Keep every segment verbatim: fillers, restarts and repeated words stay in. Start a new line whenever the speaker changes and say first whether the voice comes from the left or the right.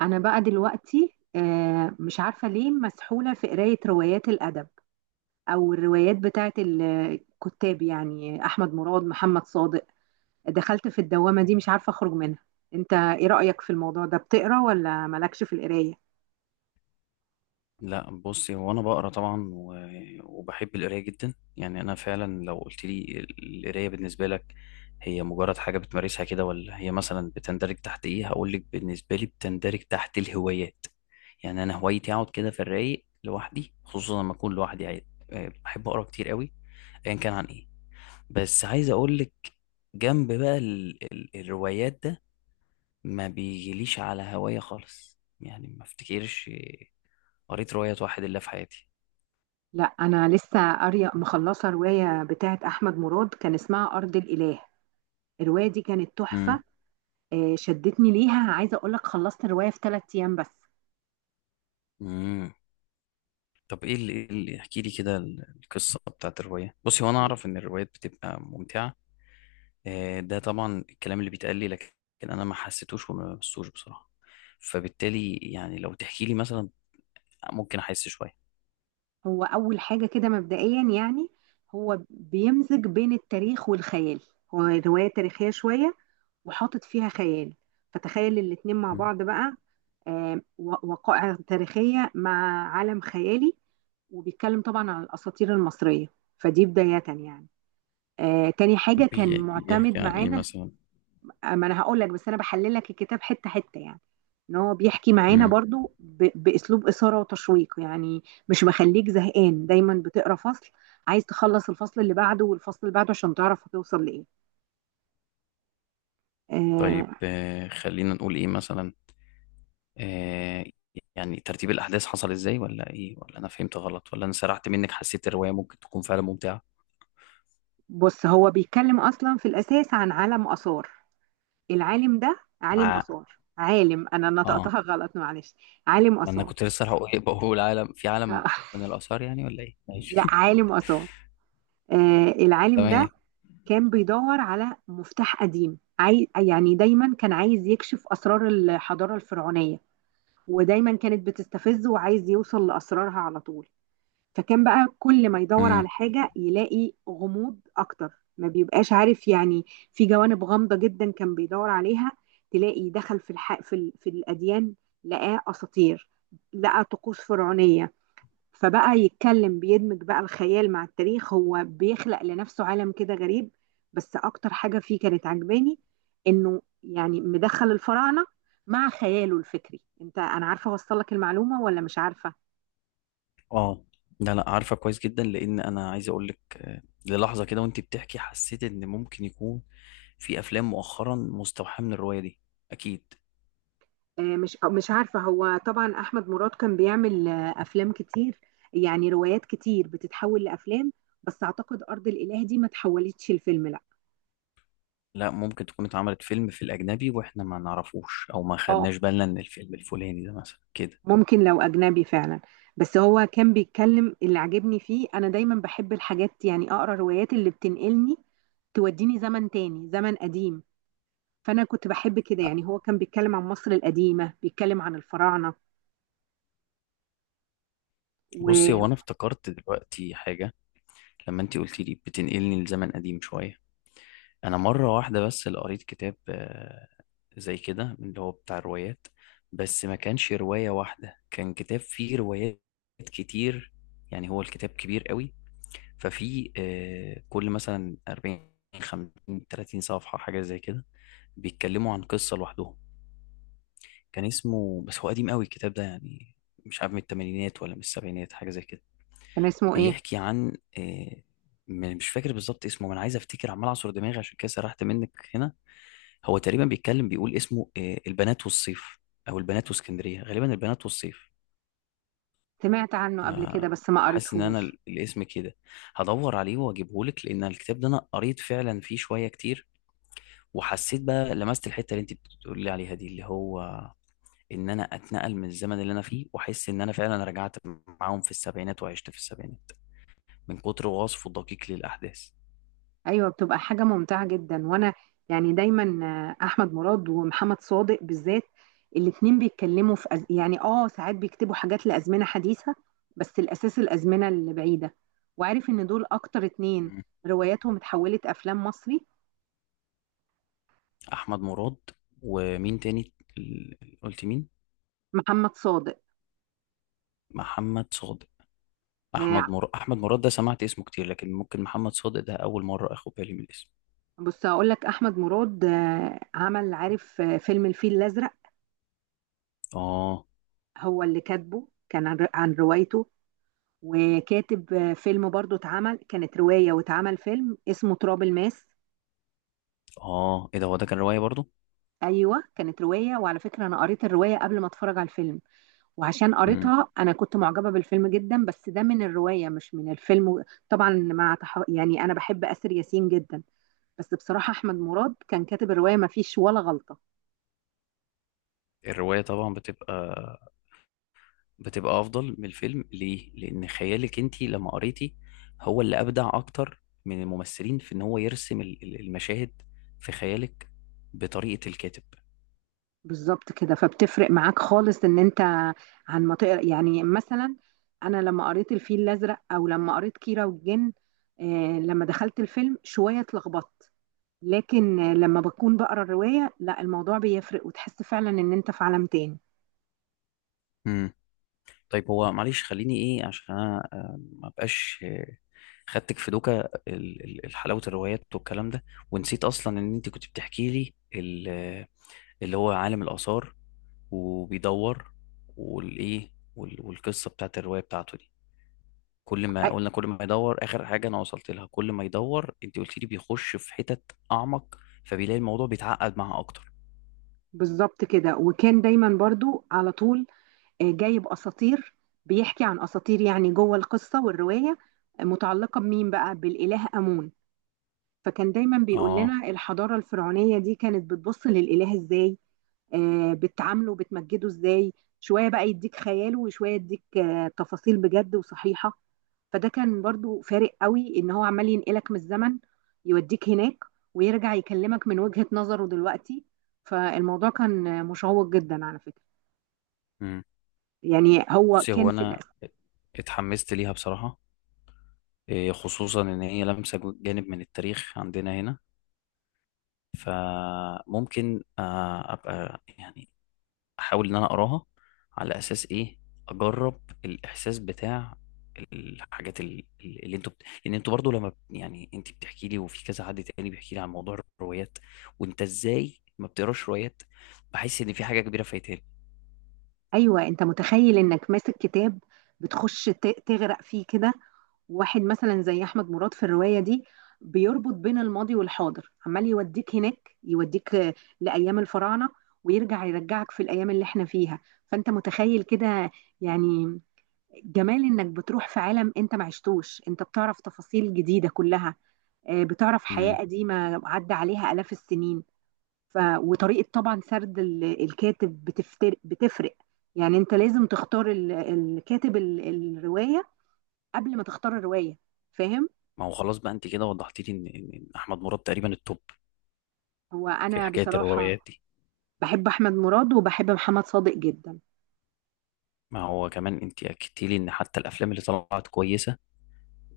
right: انا بقى دلوقتي آه، مش عارفه ليه مسحوله في قرايه روايات الادب او الروايات بتاعت ال- الكتاب، يعني احمد مراد، محمد صادق. دخلت في الدوامه دي مش عارفه اخرج منها. انت ايه رايك في الموضوع ده؟ بتقرا ولا مالكش في القرايه؟
left: لا، بصي، هو انا بقرا طبعا و- وبحب القرايه جدا. يعني انا فعلا لو قلت لي القرايه بالنسبه لك هي مجرد حاجه بتمارسها كده ولا هي مثلا بتندرج تحت ايه؟ هقول لك، بالنسبه لي بتندرج تحت الهوايات. يعني انا هوايتي اقعد كده في الرايق لوحدي، خصوصا لما اكون لوحدي قاعد. آه، بحب اقرا كتير قوي ايا كان عن ايه. بس عايز اقول لك، جنب بقى ال ال الروايات ده ما بيجيليش على هوايه خالص. يعني ما افتكرش قريت رواية واحد الا في حياتي.
right: لا انا لسه قاريه مخلصه روايه بتاعت احمد مراد كان اسمها ارض الاله. الروايه دي كانت تحفه.
left: امم.
right: آه، شدتني ليها، عايزه اقول لك خلصت الروايه في ثلاث ايام بس.
left: امم. طب ايه اللي, إيه اللي، احكي لي كده ال- القصه بتاعت الروايه. بصي، هو انا اعرف ان الروايات بتبقى ممتعه، آه، ده طبعا الكلام اللي بيتقال لي، لكن انا ما حسيتوش وما لمستوش بصراحه. فبالتالي يعني لو تحكي لي مثلا ممكن احس شويه.
right: هو أول حاجة كده مبدئيا يعني هو بيمزج بين التاريخ والخيال، هو رواية تاريخية شوية وحاطط فيها خيال، فتخيل الاتنين مع
left: مم.
right: بعض بقى. آه، و- وقائع تاريخية مع عالم خيالي، وبيتكلم طبعا عن الأساطير المصرية. فدي بداية يعني. آه، تاني حاجة كان
left: بي- بيحكي
right: معتمد
left: عن ايه
right: معانا،
left: مثلا؟
right: ما انا هقول لك، بس انا بحلل لك الكتاب حته حته يعني، ان هو بيحكي معانا
left: امم.
right: برضو ب... باسلوب اثاره وتشويق يعني. مش مخليك زهقان، دايما بتقرا فصل عايز تخلص الفصل اللي بعده والفصل اللي بعده عشان تعرف هتوصل لايه. آه.
left: طيب، آه، خلينا نقول ايه مثلا. آه، يعني ترتيب الاحداث حصل ازاي، ولا ايه، ولا انا فهمت غلط، ولا انا سرحت منك؟ حسيت الروايه ممكن تكون فعلا ممتعه.
right: بص، هو بيتكلم اصلا في الاساس عن عالم اثار، العالم ده عالم
left: ع-
right: اثار، عالم انا
left: اه.
right: نطقتها غلط، معلش، عالم
left: ما انا
right: اثار.
left: كنت لسه هقول إيه، بقول عالم في
right: آه،
left: عالم، من الاثار يعني ولا ايه؟
right: لا،
left: ماشي
right: عالم اثار. آه العالم ده
left: تمام.
right: كان بيدور على مفتاح قديم عاي... يعني دايما كان عايز يكشف أسرار الحضارة الفرعونية، ودايما كانت بتستفزه وعايز يوصل لأسرارها على طول. فكان بقى كل ما يدور
left: امم.
right: على حاجة يلاقي غموض أكتر، ما بيبقاش عارف يعني. في جوانب غامضة جدا كان بيدور عليها، تلاقي دخل في الح... في, ال... في الأديان، لقاه أساطير، لقى طقوس فرعونية. فبقى يتكلم، بيدمج بقى الخيال مع التاريخ، هو بيخلق لنفسه عالم كده غريب. بس اكتر حاجة فيه كانت عجباني انه يعني مدخل الفراعنة مع خياله الفكري. انت انا عارفة اوصل لك المعلومة ولا مش عارفة؟
left: اه. لا، لا، عارفه كويس جدا، لان انا عايز اقول لك، آه، للحظه كده وانت بتحكي حسيت ان ممكن يكون في افلام مؤخرا مستوحاه من الروايه دي، اكيد.
right: آه، مش آه، مش عارفة. هو طبعا احمد مراد كان بيعمل آه، افلام كتير، يعني روايات كتير بتتحول لافلام. بس اعتقد ارض الاله دي ما تحولتش الفيلم، لا.
left: لا، ممكن تكون اتعملت فيلم في الاجنبي واحنا ما نعرفوش، او ما
right: اه،
left: خدناش بالنا ان الفيلم الفلاني ده مثلا كده.
right: ممكن لو أجنبي فعلا. بس هو كان بيتكلم، اللي عجبني فيه أنا دايما بحب الحاجات يعني، أقرأ روايات اللي بتنقلني، توديني زمن تاني، زمن قديم. فأنا كنت بحب كده
left: آه،
right: يعني، هو كان بيتكلم عن مصر القديمة، بيتكلم عن الفراعنة.
left: بصي، هو
right: وكان
left: انا افتكرت دلوقتي حاجه. لما انت قلتي لي بتنقلني لزمن قديم شويه، انا مره واحده بس اللي قريت كتاب آه، زي كده، من اللي هو بتاع الروايات، بس ما كانش روايه واحده، كان كتاب فيه روايات كتير. يعني هو الكتاب كبير قوي. ففي آه، كل مثلا أربعين، خمسين، ثلاثين صفحه حاجه زي كده، بيتكلموا عن قصه لوحدهم. كان اسمه، بس هو قديم قوي الكتاب ده يعني، مش عارف من الثمانينات ولا من السبعينات، حاجه زي كده.
right: اسمه إيه؟
left: بيحكي عن، آه، م- مش فاكر بالظبط اسمه، ما انا عايز افتكر عمال اعصر دماغي عشان كده سرحت منك هنا. هو تقريبا بيتكلم، بيقول اسمه آه، البنات والصيف، او البنات واسكندريه، غالبا البنات والصيف.
right: سمعت عنه قبل
left: انا
right: كده بس ما
left: حاسس ان انا
right: قريتهوش.
left: ال- الاسم كده هدور عليه واجيبه لك، لان الكتاب ده انا قريت فعلا فيه شويه كتير، وحسيت بقى لمست الحته اللي انت بتقولي لي عليها دي، اللي هو ان انا اتنقل من الزمن اللي انا فيه، واحس ان انا فعلا رجعت معاهم في السبعينات وعشت في السبعينات، من كتر وصفه الدقيق للاحداث.
right: ايوه بتبقى حاجه ممتعه جدا. وانا يعني دايما آه، احمد مراد ومحمد صادق بالذات الاتنين بيتكلموا في أز... يعني اه ساعات بيكتبوا حاجات لازمنه حديثه، بس الاساس الازمنه اللي بعيده. وعارف ان دول اكتر اتنين
left: مم.
right: رواياتهم اتحولت افلام مصري.
left: احمد مراد ومين تاني؟ ال- قلت مين؟
right: محمد صادق.
left: محمد صادق. احمد
right: آه،
left: مر... احمد مراد ده سمعت اسمه كتير، لكن ممكن محمد صادق ده اول مره اخد بالي من الاسم.
right: بص هقول لك، احمد مراد آه، عمل، عارف، آه، فيلم الفيل الازرق،
left: اه.
right: هو اللي كاتبه، كان عن عن روايته، وكاتب آه، فيلم برضه اتعمل، كانت روايه واتعمل فيلم اسمه تراب الماس.
left: اه، ايه ده، هو ده كان روايه برضو؟
right: ايوه كانت روايه، وعلى فكره انا قريت الروايه قبل ما اتفرج على الفيلم، وعشان
left: مم.
right: قريتها انا كنت معجبه بالفيلم جدا، بس ده من الروايه مش من الفيلم. طبعا مع تح... يعني انا بحب اسر ياسين جدا، بس بصراحه احمد مراد كان كاتب الروايه ما فيش ولا غلطه.
left: الروايه طبعا بتبقى بتبقى افضل من الفيلم، ليه؟ لان خيالك انت لما قريتي هو اللي ابدع اكتر من الممثلين، في ان هو يرسم ال- ال- المشاهد في خيالك بطريقه الكاتب.
right: بالظبط كده، فبتفرق معاك خالص ان انت عن ما تقرا يعني، مثلا انا لما قريت الفيل الازرق او لما قريت كيرة والجن، آه، لما دخلت الفيلم شويه اتلخبطت. لكن لما بكون بقرا الروايه لا، الموضوع بيفرق وتحس فعلا ان انت في عالم تاني.
left: امم. طيب، هو معلش خليني ايه، عشان انا آه، ما بقاش خدتك في دوكا ال- ال- ال- حلاوة الروايات والكلام ده، ونسيت أصلا إن أنت كنت بتحكي لي ال- اللي هو عالم الآثار، وبيدور، والإيه، وال- والقصة بتاعت الرواية بتاعته دي. كل
right: أي،
left: ما قلنا، كل ما يدور، آخر حاجة أنا وصلت لها، كل ما يدور أنت قلت لي بيخش في حتت أعمق، فبيلاقي الموضوع بيتعقد معاه أكتر.
right: بالظبط كده. وكان دايما برضو على طول آه، جايب اساطير، بيحكي عن اساطير يعني جوه القصه والروايه، آه، متعلقه بمين بقى؟ بالاله امون. فكان دايما بيقول
left: آه.
right: لنا الحضاره الفرعونيه دي كانت بتبص للاله ازاي، آه، بتعامله، بتمجده ازاي. شويه بقى يديك خياله، وشويه يديك آه، تفاصيل بجد وصحيحه. فده كان برضو فارق قوي ان هو عمال ينقلك من الزمن، يوديك هناك ويرجع يكلمك من وجهة نظره دلوقتي. فالموضوع كان مشوق جدا على فكرة.
left: مم.
right: يعني هو
left: بصي،
right: كان
left: هو
right: في
left: أنا
right: الأس-
left: اتحمست ليها بصراحة، إيه، خصوصا إن هي لمسة جانب من التاريخ عندنا هنا. فممكن آه، ابقى يعني احاول ان انا اقراها، على اساس ايه؟ اجرب الاحساس بتاع الحاجات ال- ال- اللي انتوا بت... لان انتوا برضو لما بت- يعني انت بتحكي لي، وفي كذا حد تاني بيحكي لي عن موضوع الروايات، وانت ازاي ما بتقراش روايات، بحس ان في حاجه كبيره فايتاني.
right: ايوه، انت متخيل انك ماسك كتاب، بتخش ت- تغرق فيه كده. واحد مثلا زي احمد مراد في الروايه دي بيربط بين الماضي والحاضر، عمال يوديك هناك، يوديك آه، لايام الفراعنه، ويرجع يرجعك في الايام اللي احنا فيها. فانت متخيل كده يعني، جمال انك بتروح في عالم انت ما عشتوش، انت بتعرف تفاصيل جديدة كلها، آه، بتعرف حياة
left: امم.
right: قديمة عدى عليها آلاف السنين. ف... وطريقة طبعا سرد ال- الكاتب بتفتر... بتفرق. يعني انت لازم تختار ال... الكاتب، ال... الرواية قبل ما تختار الرواية، فاهم؟
left: ما هو خلاص بقى، انت كده وضحت لي ان إن- إن احمد مراد تقريبا التوب
right: هو
left: في
right: انا
left: حكايه الروايات
right: بصراحة
left: دي.
right: بحب احمد مراد وبحب محمد صادق جدا.
left: ما هو كمان انت اكدتي لي ان حتى الافلام اللي طلعت كويسه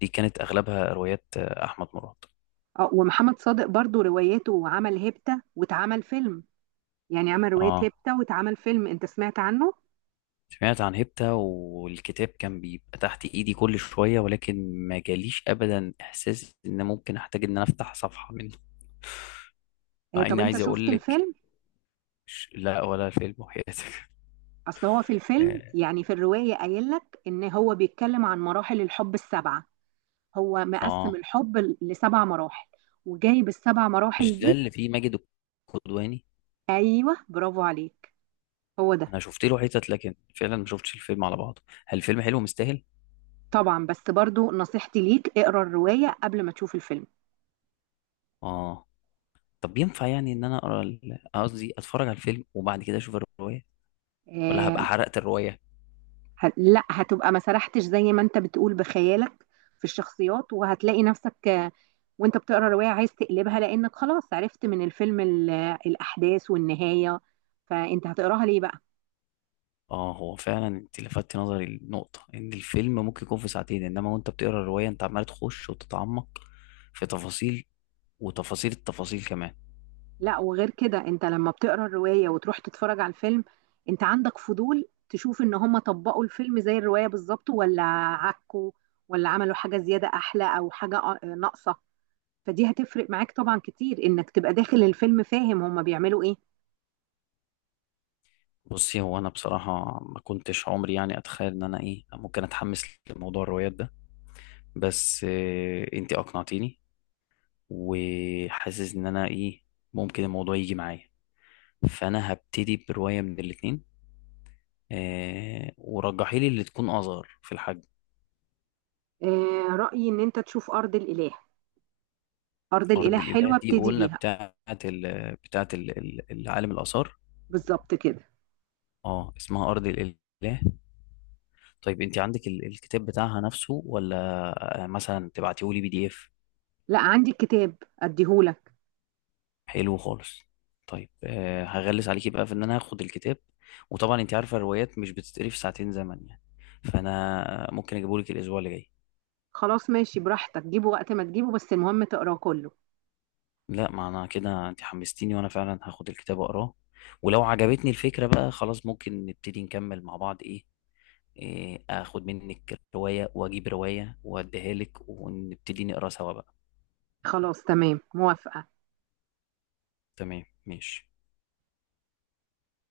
left: دي كانت اغلبها روايات آه، احمد مراد.
right: اه، ومحمد صادق برضو رواياته، عمل هيبتا واتعمل فيلم، يعني عمل رواية
left: اه،
right: هيبتا واتعمل فيلم، انت سمعت عنه؟
left: سمعت عن هيبتا، والكتاب كان بيبقى تحت ايدي كل شوية، ولكن ما جاليش ابدا احساس ان ممكن احتاج ان انا افتح صفحة منه.
right: آه،
left: مع
right: طب
left: اني
right: انت
left: عايز
right: شفت
left: اقول لك،
right: الفيلم؟
left: ش- لا، ولا فيلم وحياتك
right: اصل هو في الفيلم
left: اه.
right: يعني في الرواية قايل لك ان هو بيتكلم عن مراحل الحب السبعة، هو مقسم
left: آه.
right: الحب ل- لسبع مراحل، وجايب السبع مراحل
left: مش ده
right: دي.
left: اللي فيه ماجد الكدواني؟
right: ايوه برافو عليك، هو ده.
left: انا شفت له حتت لكن فعلا ما شفتش الفيلم على بعضه، هل الفيلم حلو مستاهل؟
right: طبعا، بس برضو نصيحتي ليك اقرا الرواية قبل ما تشوف الفيلم.
left: اه. طب ينفع يعني ان انا اقرا ال- قصدي اتفرج على الفيلم وبعد كده اشوف الرواية، ولا هبقى
right: آه.
left: حرقت الرواية؟
right: ه- لا، هتبقى ما سرحتش زي ما انت بتقول بخيالك في الشخصيات، وهتلاقي نفسك آه، وانت بتقرا الرواية عايز تقلبها لانك خلاص عرفت من الفيلم ال- الاحداث والنهاية، فانت هتقراها ليه بقى؟
left: اه، هو فعلا انت لفتت نظري النقطة، ان الفيلم ممكن يكون في ساعتين، انما وانت بتقرا الرواية انت عمال تخش وتتعمق في تفاصيل، وتفاصيل التفاصيل كمان.
right: لا وغير كده انت لما بتقرا الروايه وتروح تتفرج على الفيلم، انت عندك فضول تشوف ان هم طبقوا الفيلم زي الروايه بالظبط، ولا عكوا، ولا عملوا حاجه زياده احلى او حاجه آه، ناقصه. فدي هتفرق معاك طبعا كتير، انك تبقى داخل الفيلم فاهم هم بيعملوا ايه.
left: بصي، هو انا بصراحة ما كنتش عمري يعني اتخيل ان انا ايه، ممكن اتحمس لموضوع الروايات ده، بس آه انت اقنعتيني، وحاسس ان انا ايه، ممكن الموضوع يجي معايا. فانا هبتدي برواية من الاتنين، آه ورجحيلي اللي تكون اصغر في الحجم.
right: آه رايي ان انت تشوف ارض الاله، ارض الاله
left: ارض الاله
right: حلوه
left: دي
right: ابتدي
left: قلنا
right: بيها.
left: بتاعت ال... بتاعت ال... ال- العالم الاثار.
right: بالظبط كده.
left: اه، اسمها ارض الاله. طيب انت عندك ال... الكتاب بتاعها نفسه، ولا آه، مثلا تبعتيه لي بي دي اف؟
right: لا عندي الكتاب اديهولك.
left: حلو خالص. طيب، آه، هغلس عليكي بقى في ان انا هاخد الكتاب، وطبعا انت عارفه الروايات مش بتتقري في ساعتين زمن يعني، فانا ممكن اجيبهولك الاسبوع اللي جاي.
right: خلاص ماشي، براحتك، جيبه وقت ما تجيبه، بس المهم تقراه كله.
left: لا، ما انا كده انت حمستيني، وانا فعلا هاخد الكتاب اقراه، ولو عجبتني الفكره بقى خلاص ممكن نبتدي نكمل مع بعض، ايه، إيه، اخد منك روايه واجيب روايه واديها لك، ونبتدي نقرا سوا بقى.
right: خلاص تمام موافقه.
left: تمام، ماشي.